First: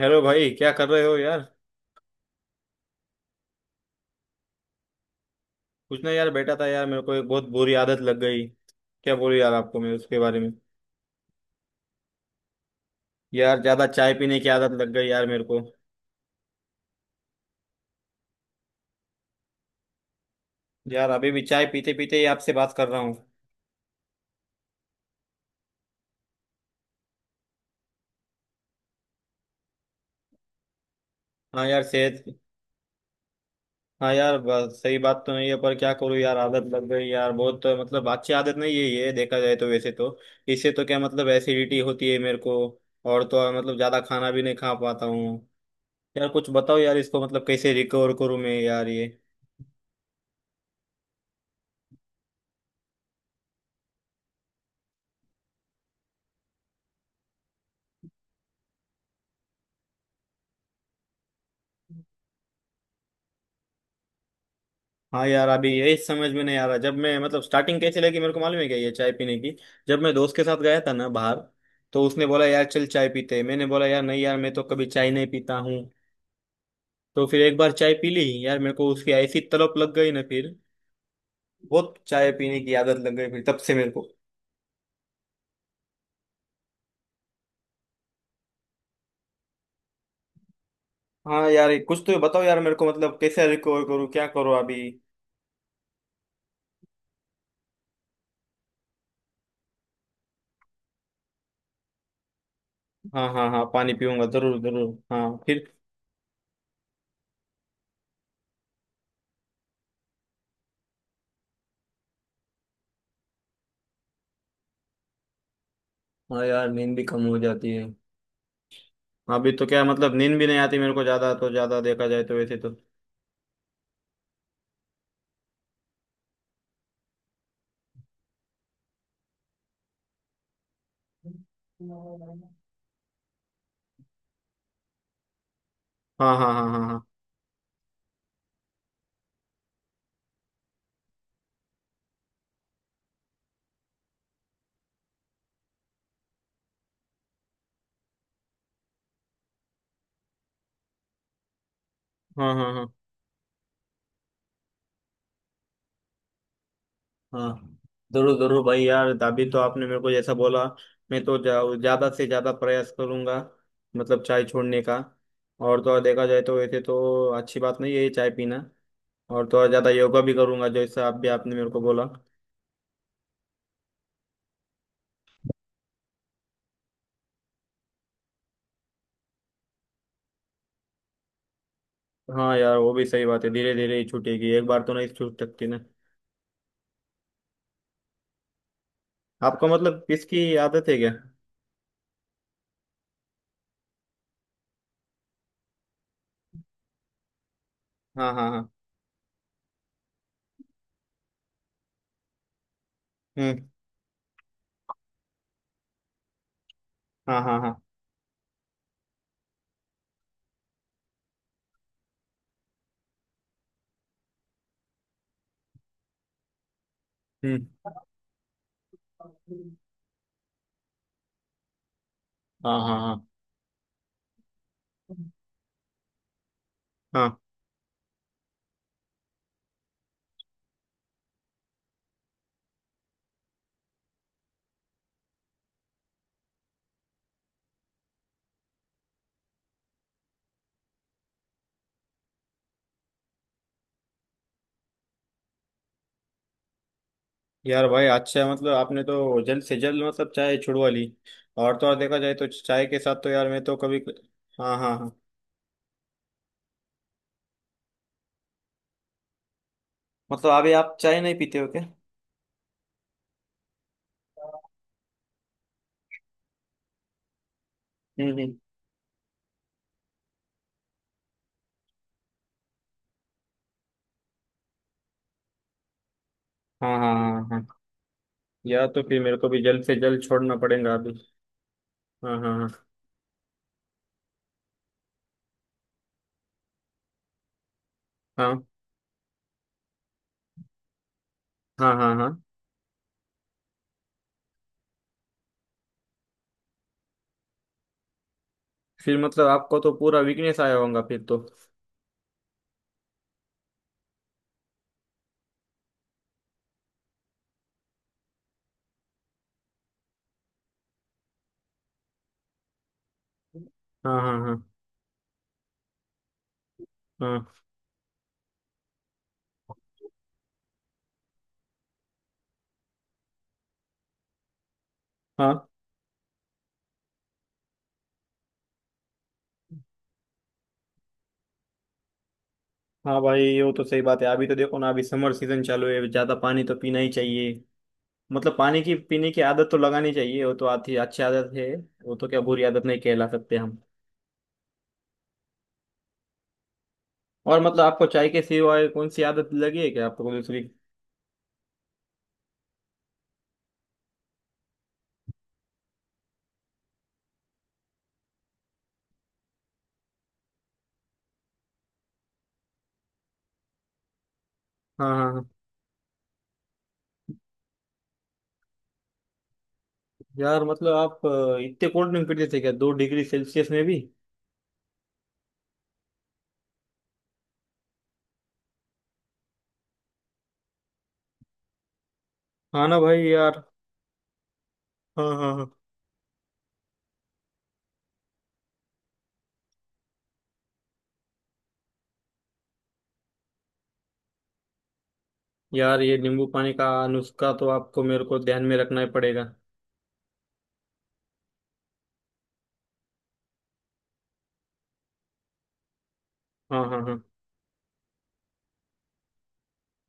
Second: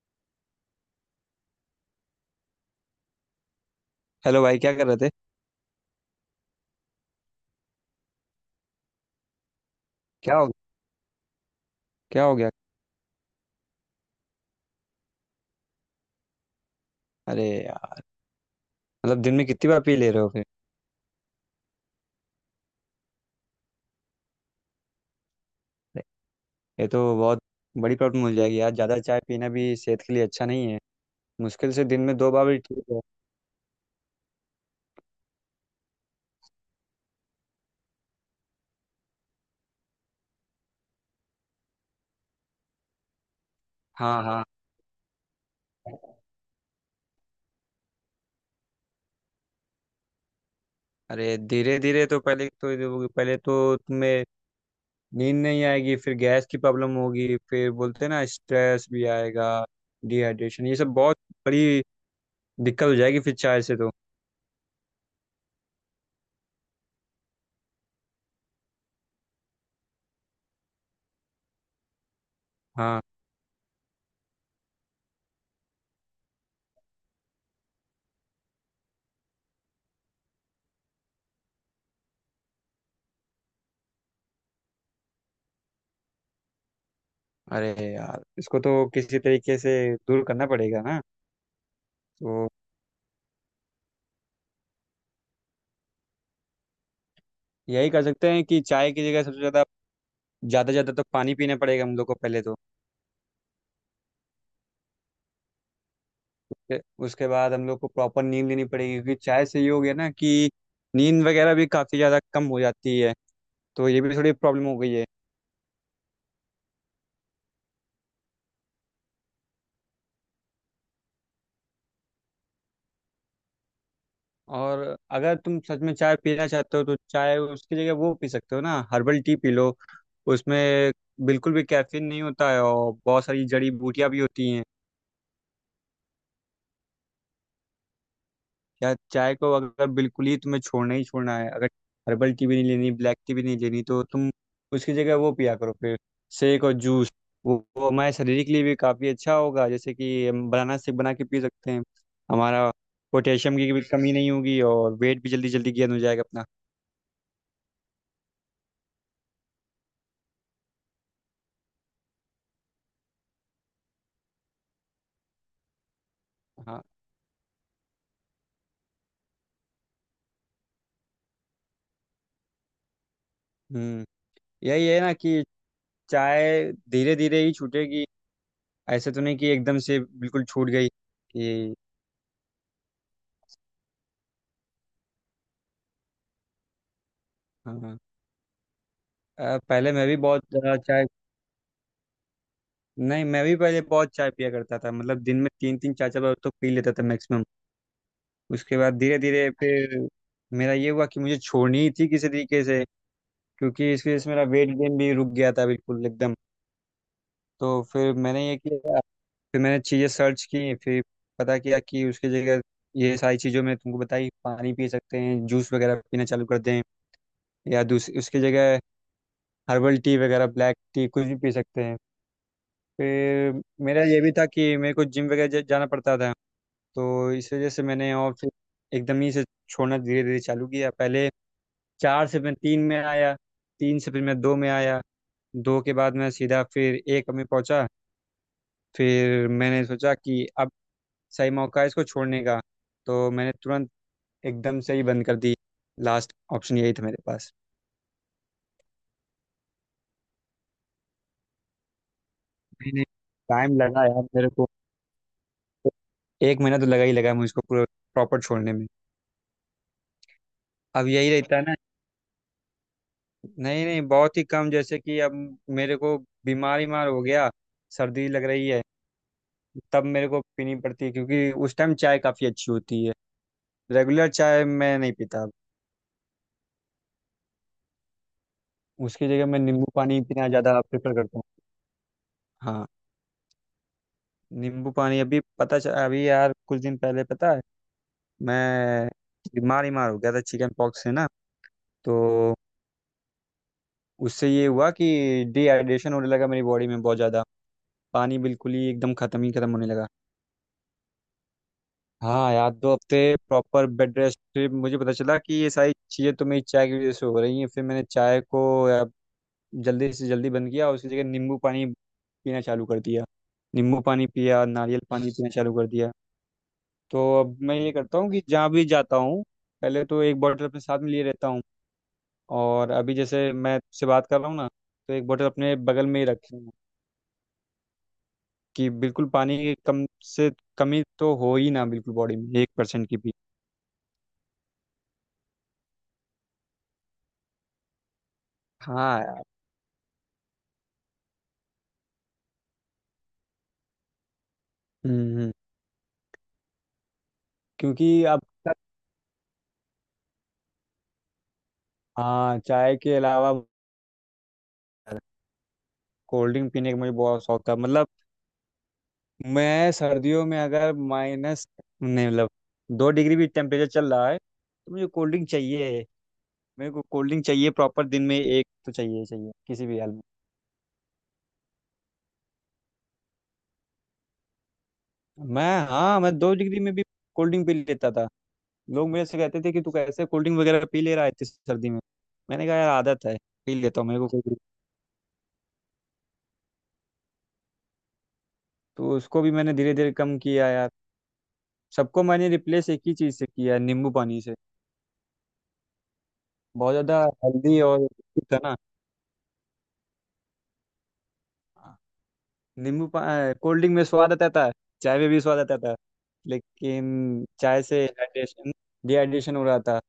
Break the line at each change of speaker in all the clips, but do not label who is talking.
Hello भाई, क्या कर रहे हो यार।
हेलो भाई क्या कर रहे थे।
कुछ ना यार, बैठा था यार। मेरे को एक बहुत बुरी आदत लग गई, क्या बोलूं यार आपको मैं उसके
क्या
बारे
हो
में।
क्या हो गया।
यार, ज्यादा चाय पीने की आदत लग गई यार मेरे को।
अरे यार, मतलब दिन में कितनी बार पी ले रहे हो फिर।
यार, अभी भी चाय पीते पीते ही आपसे बात कर रहा हूँ।
ये तो बहुत बड़ी प्रॉब्लम हो जाएगी यार, ज़्यादा चाय पीना भी सेहत के लिए अच्छा नहीं है।
हाँ
मुश्किल
यार,
से दिन में
सेहत।
2 बार भी ठीक है।
हाँ यार, सही बात तो नहीं है, पर क्या करूँ यार, आदत लग गई यार बहुत। मतलब अच्छी आदत नहीं है ये, देखा जाए तो वैसे तो। इससे तो क्या मतलब एसिडिटी होती है मेरे को। और तो और मतलब ज्यादा
हाँ
खाना भी
हाँ।
नहीं खा पाता हूँ। यार कुछ बताओ यार, इसको मतलब कैसे रिकवर करूँ मैं यार ये।
अरे धीरे धीरे तो पहले तो तुम्हें नींद नहीं आएगी, फिर गैस की प्रॉब्लम होगी, फिर बोलते हैं ना स्ट्रेस भी आएगा, डिहाइड्रेशन, ये सब बहुत बड़ी दिक्कत हो जाएगी फिर चाय से तो।
हाँ यार, अभी यही समझ में नहीं आ रहा। जब मैं मतलब स्टार्टिंग कैसी लगी मेरे को मालूम है क्या, ये चाय पीने की। जब मैं दोस्त के साथ गया था ना बाहर, तो उसने बोला यार चल
हाँ।
चाय पीते हैं। मैंने बोला यार नहीं यार, मैं तो कभी चाय नहीं पीता हूँ। तो फिर एक बार चाय पी ली यार, मेरे को उसकी ऐसी तलब लग गई ना फिर। बहुत चाय पीने की आदत लग गई फिर तब से मेरे को।
अरे यार इसको तो किसी तरीके से दूर करना पड़ेगा ना।
हाँ यार, ये कुछ तो बताओ
तो
यार मेरे को, मतलब कैसे रिकवर करूँ क्या करो अभी।
यही कर सकते हैं कि चाय की जगह सबसे ज़्यादा ज़्यादा ज़्यादा तो पानी पीना पड़ेगा हम लोग को पहले तो।
हाँ, हाँ, हाँ, पानी पीऊंगा। जरूर जरूर हाँ, फिर।
फिर उसके बाद हम लोग को प्रॉपर नींद लेनी पड़ेगी क्योंकि चाय से ये हो गया ना कि नींद वगैरह भी काफ़ी ज़्यादा कम हो जाती है, तो ये भी थोड़ी प्रॉब्लम हो गई है।
हाँ यार, नींद भी कम हो जाती है। अभी तो क्या मतलब नींद भी नहीं आती मेरे को ज्यादा तो ज्यादा, देखा जाए तो वैसे तो।
और अगर तुम सच में चाय पीना चाहते हो तो चाय उसकी जगह वो पी सकते हो ना, हर्बल टी पी लो। उसमें बिल्कुल भी कैफीन नहीं होता
हाँ,
है और बहुत सारी जड़ी बूटियां भी होती हैं।
हाँ, हाँ, हाँ,
यार चाय को अगर बिल्कुल ही तुम्हें छोड़ना ही छोड़ना है, अगर हर्बल टी भी नहीं लेनी, ब्लैक टी भी नहीं लेनी, तो तुम उसकी जगह वो पिया करो फिर, शेक और जूस। वो हमारे शरीर के लिए भी काफ़ी अच्छा होगा, जैसे कि हम बनाना शेक बना के पी सकते हैं।
हाँ,
हमारा
हाँ, हाँ,
पोटेशियम की भी कमी नहीं होगी और वेट भी जल्दी जल्दी गेन हो जाएगा अपना।
हाँ, हाँ। जरूर जरूर भाई यार, अभी तो आपने मेरे को जैसा बोला, मैं तो ज्यादा से ज्यादा प्रयास करूंगा, मतलब चाय छोड़ने का। और तो और देखा जाए तो वैसे
हाँ।
तो अच्छी बात नहीं है ये चाय पीना। और तो और ज्यादा योगा भी करूंगा, जैसा आप भी आपने मेरे को बोला।
हम्म। यही है ना कि चाय धीरे धीरे ही छूटेगी, ऐसे तो नहीं कि एकदम से बिल्कुल छूट गई कि।
हाँ यार, वो भी सही बात है। धीरे धीरे ही छूटेगी, एक बार तो नहीं छूट सकती ना।
हाँ।
आपको
पहले
मतलब
मैं भी
इसकी
बहुत ज़्यादा
आदत है
चाय,
क्या।
नहीं, मैं भी पहले बहुत चाय पिया करता था, मतलब दिन में तीन तीन चार चार बार तो पी लेता था मैक्सिमम।
हाँ, हाँ, हाँ।
उसके बाद धीरे धीरे फिर मेरा ये हुआ कि मुझे छोड़नी ही थी किसी तरीके से,
हम्म।
क्योंकि इस वजह से मेरा वेट गेन भी रुक गया था बिल्कुल एकदम।
हाँ, हाँ, हाँ।
तो फिर मैंने ये किया, फिर मैंने चीज़ें सर्च की, फिर पता किया कि उसकी जगह ये सारी चीज़ों में तुमको बताई, पानी पी सकते हैं, जूस वगैरह पीना चालू कर दें,
हम्म।
या दूसरी उसकी जगह हर्बल टी वगैरह, ब्लैक टी कुछ भी पी सकते हैं।
हाँ, हाँ, हाँ,
फिर मेरा ये भी था कि मेरे को जिम वगैरह जाना पड़ता था। तो
हाँ।
इस वजह से मैंने, और फिर एकदम ही से छोड़ना धीरे धीरे चालू किया। पहले चार से मैं तीन में आया, तीन से फिर मैं दो में आया, दो के बाद मैं सीधा फिर एक में पहुंचा। फिर मैंने सोचा कि अब सही मौका है इसको छोड़ने का, तो मैंने तुरंत एकदम से ही बंद कर दी। लास्ट ऑप्शन यही था मेरे पास।
यार भाई अच्छा है, मतलब आपने तो जल्द से जल्द मतलब चाय छुड़वा ली। और तो और देखा जाए तो चाय के
मैंने
साथ तो यार मैं तो
टाइम
कभी।
लगा यार मेरे को,
हाँ, हाँ, हाँ।
एक महीना तो लगा ही लगा मुझको पूरा, प्रॉपर छोड़ने में।
मतलब अभी आप
अब
चाय
यही
नहीं
रहता
पीते
है
हो
ना,
क्या।
नहीं नहीं बहुत ही कम, जैसे कि अब मेरे को बीमार बीमार हो गया,
हम्म,
सर्दी लग
हम्म।
रही है, तब मेरे को पीनी पड़ती है क्योंकि उस टाइम चाय काफ़ी अच्छी होती है। रेगुलर चाय मैं नहीं पीता अब।
हाँ, हाँ, हाँ, हाँ। यार तो फिर
उसकी
मेरे
जगह
को
मैं
भी जल्द
नींबू
से
पानी
जल्द
पीना
छोड़ना
ज़्यादा
पड़ेगा अभी।
प्रेफर करता हूँ।
हाँ, हाँ।
हाँ। नींबू पानी अभी पता चल अभी यार कुछ दिन पहले पता है,
हाँ,
मैं बीमार बीमार हो गया था चिकन पॉक्स से ना।
हाँ, हाँ,
तो
हाँ। हाँ,
उससे ये हुआ कि डिहाइड्रेशन होने लगा मेरी बॉडी में बहुत ज़्यादा, पानी बिल्कुल ही एकदम
फिर
ख़त्म
मतलब
ही ख़त्म
आपको
होने
तो
लगा।
पूरा वीकनेस आया होगा फिर तो।
हाँ यार 2 हफ्ते प्रॉपर बेड रेस्ट पे मुझे पता चला कि ये सारी चीज़ें तो मेरी चाय की वजह से हो रही हैं। फिर मैंने चाय को जल्दी से जल्दी बंद किया और उसकी जगह नींबू पानी पीना चालू कर दिया। नींबू
हाँ
पानी
हाँ, हाँ,
पिया, नारियल पानी पीना चालू कर दिया। तो
हाँ।
अब मैं ये करता हूँ कि जहाँ भी जाता हूँ, पहले तो एक बॉटल अपने साथ में लिए रहता हूँ। और अभी जैसे मैं से बात कर रहा हूँ ना, तो एक बॉटल
हाँ।
अपने बगल में ही रखी हूँ, कि बिल्कुल पानी की कम से कमी तो हो ही ना बिल्कुल बॉडी में, 1% की
हाँ
भी।
भाई, ये तो सही बात है। अभी तो देखो ना, अभी समर सीजन चालू है, ज़्यादा पानी तो पीना ही चाहिए। मतलब पानी की
हाँ
पीने की
यार।
आदत तो लगानी चाहिए, वो तो आती अच्छी आदत है। वो तो क्या बुरी आदत नहीं कहला सकते हम।
हम्म हम्म।
और मतलब आपको
क्योंकि
चाय
अब
के
तक,
सिवाय कौन सी आदत लगी है क्या, आपको कोई दूसरी।
हाँ, चाय के अलावा कोल्ड ड्रिंक पीने का मुझे बहुत शौक था, मतलब मैं सर्दियों में अगर माइनस, नहीं मतलब 2 डिग्री भी टेम्परेचर चल रहा है तो मुझे
हाँ, हाँ,
कोल्ड
हाँ।
ड्रिंक चाहिए। मेरे को कोल्ड ड्रिंक चाहिए प्रॉपर, दिन में एक तो चाहिए ही चाहिए किसी भी हाल में।
यार मतलब आप इतने कोल्ड ड्रिंक पीते थे क्या, 2 डिग्री सेल्सियस में भी।
मैं, हाँ, मैं 2 डिग्री में भी कोल्ड ड्रिंक पी लेता था। लोग मेरे से कहते थे कि तू कैसे कोल्ड ड्रिंक वगैरह पी ले रहा है इतनी सर्दी में। मैंने कहा
हाँ
यार
ना भाई
आदत है,
यार।
पी लेता हूँ, मेरे को कोई दिक्कत-"
हाँ, हाँ, हाँ।
तो उसको भी मैंने धीरे धीरे कम किया यार, सबको मैंने रिप्लेस एक ही चीज़ से किया, नींबू पानी से।
यार ये नींबू पानी का
बहुत ज्यादा
नुस्खा तो
हेल्दी
आपको
और
मेरे को
ठीक है
ध्यान
ना।
में रखना ही पड़ेगा।
हाँ, नींबू कोल्ड ड्रिंक में स्वाद आता है, चाय में भी स्वाद आता है,
हाँ, हाँ, हाँ।
लेकिन चाय से हाइड्रेशन डिहाइड्रेशन हो रहा था।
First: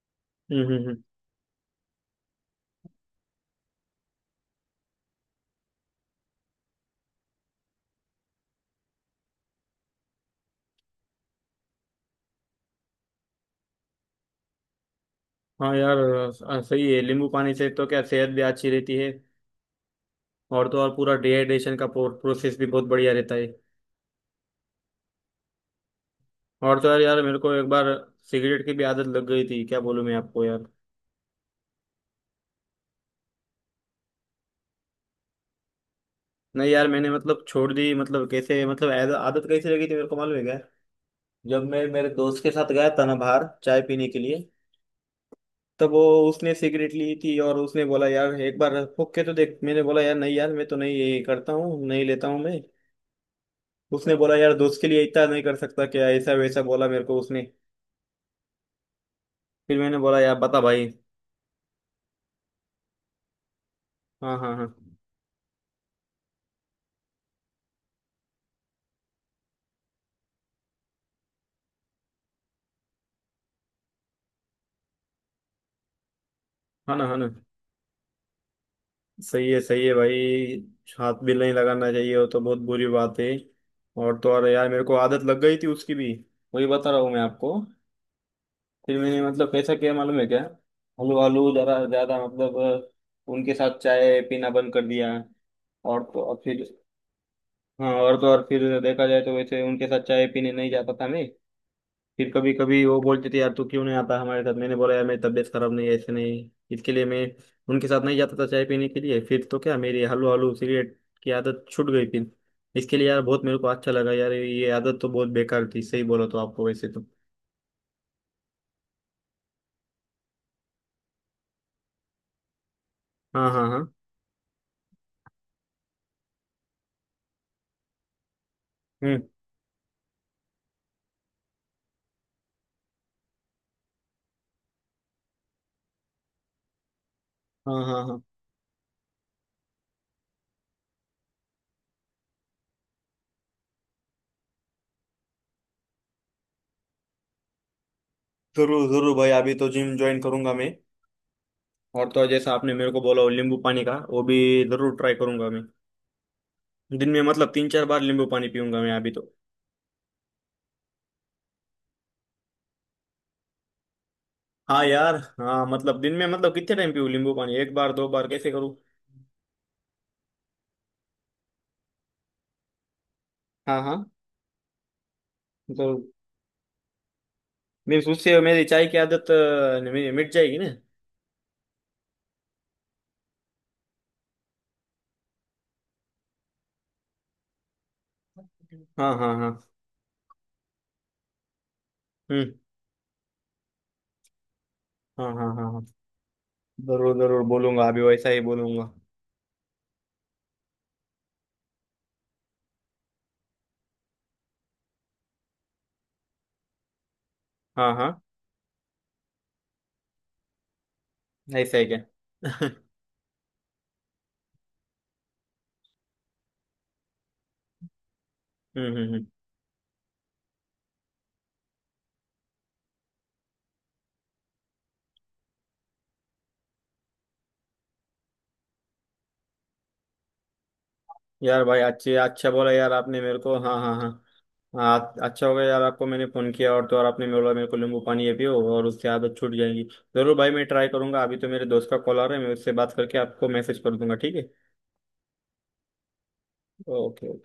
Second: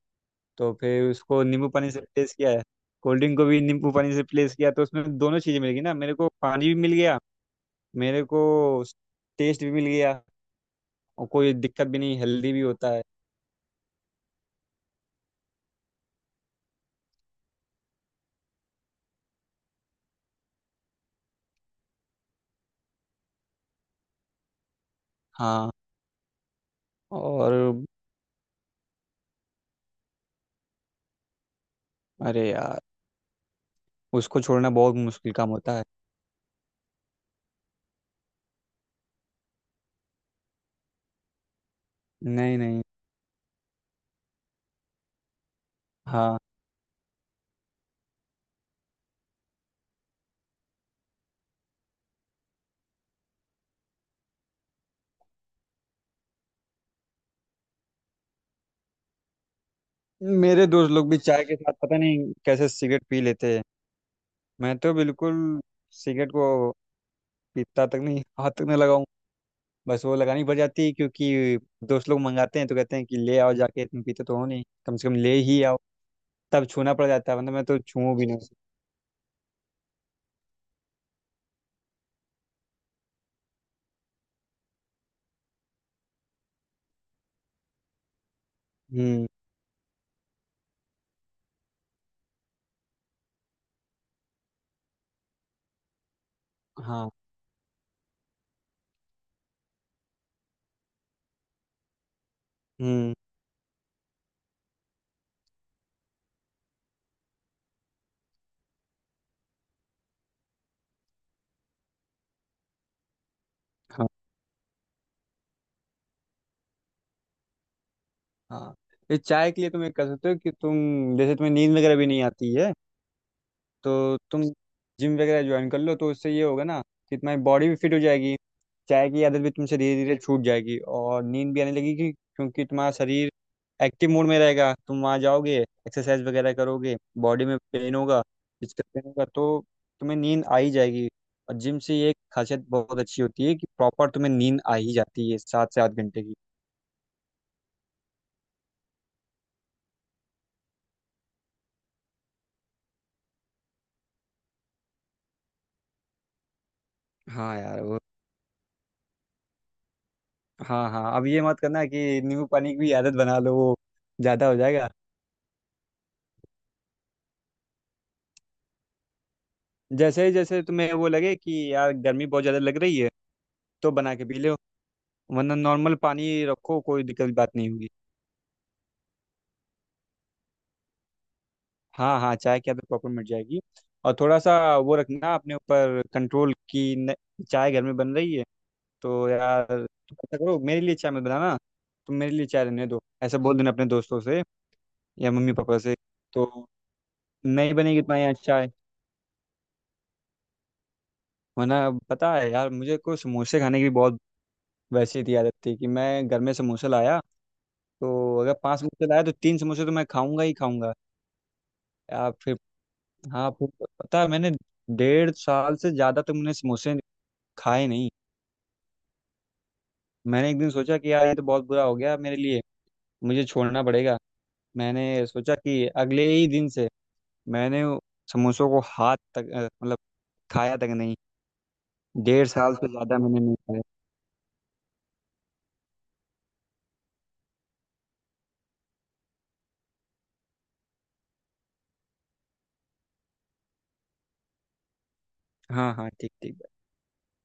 हम्म,
तो
हम्म,
फिर उसको नींबू पानी से रिप्लेस किया है, कोल्ड ड्रिंक को भी नींबू पानी से रिप्लेस किया, तो उसमें दोनों चीज़ें मिल गई ना, मेरे को पानी भी मिल गया, मेरे को टेस्ट भी मिल गया, और कोई दिक्कत भी नहीं, हेल्दी भी होता है।
हाँ यार, सही है। नींबू पानी से तो क्या सेहत भी अच्छी रहती है। और तो और पूरा डिहाइड्रेशन का प्रोसेस भी बहुत बढ़िया रहता है।
हाँ।
और तो यार, यार मेरे को
और।
एक बार सिगरेट की भी आदत लग गई थी, क्या बोलूं मैं आपको यार।
अरे यार उसको छोड़ना बहुत मुश्किल काम होता है।
नहीं यार, मैंने मतलब छोड़ दी। मतलब कैसे, मतलब आदत कैसे लगी थी मेरे को मालूम है क्या। जब मैं मेरे दोस्त के
नहीं
साथ
नहीं।
गया था ना बाहर चाय पीने के लिए, तब वो,
हाँ।
उसने सिगरेट ली थी और उसने बोला यार एक बार फूक के तो देख। मैंने बोला यार नहीं यार, मैं तो नहीं ये करता हूँ, नहीं लेता हूँ मैं। उसने बोला यार, दोस्त के लिए इतना नहीं कर सकता क्या, ऐसा वैसा बोला मेरे को उसने। फिर मैंने बोला यार, बता
मेरे
भाई।
दोस्त लोग भी चाय के साथ पता नहीं कैसे सिगरेट पी लेते हैं।
हाँ, हाँ, हाँ।
मैं तो बिल्कुल सिगरेट को पीता तक नहीं, हाथ तक नहीं लगाऊं। बस वो लगानी पड़ जाती है क्योंकि दोस्त लोग मंगाते हैं, तो कहते हैं कि ले आओ जाके, तुम पीते तो हो नहीं, कम से कम ले ही आओ, तब छूना
हाँ ना,
पड़
हाँ ना।
जाता है, वरना मैं तो छू भी नहीं सकता।
सही है, सही है भाई। हाथ भी नहीं लगाना चाहिए, वो तो बहुत बुरी बात है। और तो और यार, मेरे को आदत लग गई थी उसकी भी। वही बता रहा हूँ मैं आपको। फिर मैंने
हम्म।
मतलब कैसा किया मालूम है क्या। हलू हलू ज़रा ज़्यादा मतलब उनके साथ चाय पीना बंद कर दिया। और तो और फिर।
हाँ।
हाँ, और तो और फिर देखा जाए तो वैसे उनके साथ चाय पीने नहीं जाता था मैं। फिर कभी कभी वो
हम्म।
बोलते थे यार तू क्यों नहीं आता हमारे साथ। मैंने बोला यार मेरी तबीयत खराब नहीं है, ऐसे नहीं इसके लिए मैं उनके साथ नहीं जाता था चाय पीने के लिए। फिर तो क्या मेरी हलू हलू सिगरेट की आदत छूट गई फिर। इसके लिए यार बहुत मेरे को अच्छा
हाँ
लगा। यार ये आदत तो बहुत बेकार थी, सही बोला तो आपको वैसे तो।
हाँ। ये चाय के लिए तुम एक कर सकते हो कि तुम, जैसे तुम्हें नींद वगैरह भी नहीं आती है,
हाँ, हाँ, हाँ।
तो तुम जिम वगैरह ज्वाइन कर लो, तो उससे ये होगा ना कि तुम्हारी बॉडी भी फिट हो जाएगी, चाय
हम्म।
की आदत भी तुमसे धीरे धीरे छूट जाएगी, और नींद भी आने लगेगी क्योंकि तुम्हारा शरीर एक्टिव मोड में रहेगा, तुम वहाँ जाओगे एक्सरसाइज वगैरह करोगे, बॉडी में
हाँ,
पेन
हाँ, हाँ।
होगा, फिजिकल पेन होगा, तो तुम्हें नींद आ ही जाएगी। और जिम से ये एक खासियत बहुत अच्छी होती है कि प्रॉपर तुम्हें नींद आ ही जाती है, 7 से 8 घंटे की।
जरूर जरूर भाई, अभी तो जिम ज्वाइन करूंगा मैं। और तो जैसा आपने मेरे को बोला वो नींबू पानी का, वो भी जरूर ट्राई करूंगा मैं। दिन में मतलब
हाँ
तीन
यार
चार
वो,
बार नींबू पानी पीऊंगा मैं अभी तो।
हाँ हाँ, अब ये मत करना कि नींबू पानी की भी आदत बना लो, वो ज़्यादा हो
हाँ
जाएगा।
यार, हाँ, मतलब दिन में मतलब कितने टाइम पीऊँ नींबू पानी, एक बार दो बार कैसे करूँ।
जैसे ही जैसे तुम्हें वो लगे कि यार गर्मी बहुत ज़्यादा लग रही है,
हाँ,
तो
हाँ।
बना के पी लो, वरना नॉर्मल
मतलब
पानी रखो, कोई दिक्कत की बात नहीं होगी।
मेरी उससे मेरी चाय की आदत मेरी मिट जाएगी ना।
हाँ हाँ, चाय की आदत प्रॉपर मिट जाएगी। और थोड़ा सा वो रखना अपने ऊपर कंट्रोल की न, चाय घर में बन रही है,
हाँ,
तो
हाँ, हाँ।
यार तुम ऐसा करो, मेरे लिए चाय मत बनाना, तुम मेरे लिए
हम्म।
चाय रहने दो, ऐसा बोल देना अपने दोस्तों से
हाँ,
या मम्मी
हाँ, हाँ,
पापा
हाँ।
से, तो
जरूर जरूर
नहीं
बोलूंगा,
बनेगी
अभी
तुम्हारे
वैसा
यहाँ
ही
चाय।
बोलूंगा।
वरना पता है यार, मुझे को समोसे खाने की बहुत वैसी थी आदत, थी कि मैं घर में समोसा लाया
हाँ, हाँ।
तो अगर पांच समोसे लाए तो तीन समोसे तो मैं खाऊंगा ही खाऊंगा।
ऐसा ही क्या?
आप फिर,
हम्म,
हाँ फिर, पता है मैंने 1.5 साल से ज़्यादा तो मैंने समोसे खाए नहीं।
हम्म, हम्म।
मैंने एक दिन सोचा कि यार ये तो बहुत बुरा हो गया मेरे लिए, मुझे छोड़ना पड़ेगा। मैंने सोचा कि अगले ही दिन से, मैंने समोसों को हाथ तक मतलब खाया तक नहीं।
यार भाई अच्छे,
डेढ़
अच्छा बोला
साल से
यार
ज़्यादा
आपने मेरे
मैंने
को।
नहीं
हाँ,
खाया।
हाँ, हाँ। हाँ, अच्छा हो गया यार, आपको मैंने फ़ोन किया और तो और आपने बोला मेरे को नींबू पानी ये पियो और उससे आदत छूट जाएगी। ज़रूर भाई, मैं ट्राई करूंगा। अभी तो मेरे दोस्त का कॉल आ रहा है, मैं उससे बात करके आपको मैसेज कर दूंगा। ठीक है?
हाँ हाँ, ठीक ठीक।
ओके।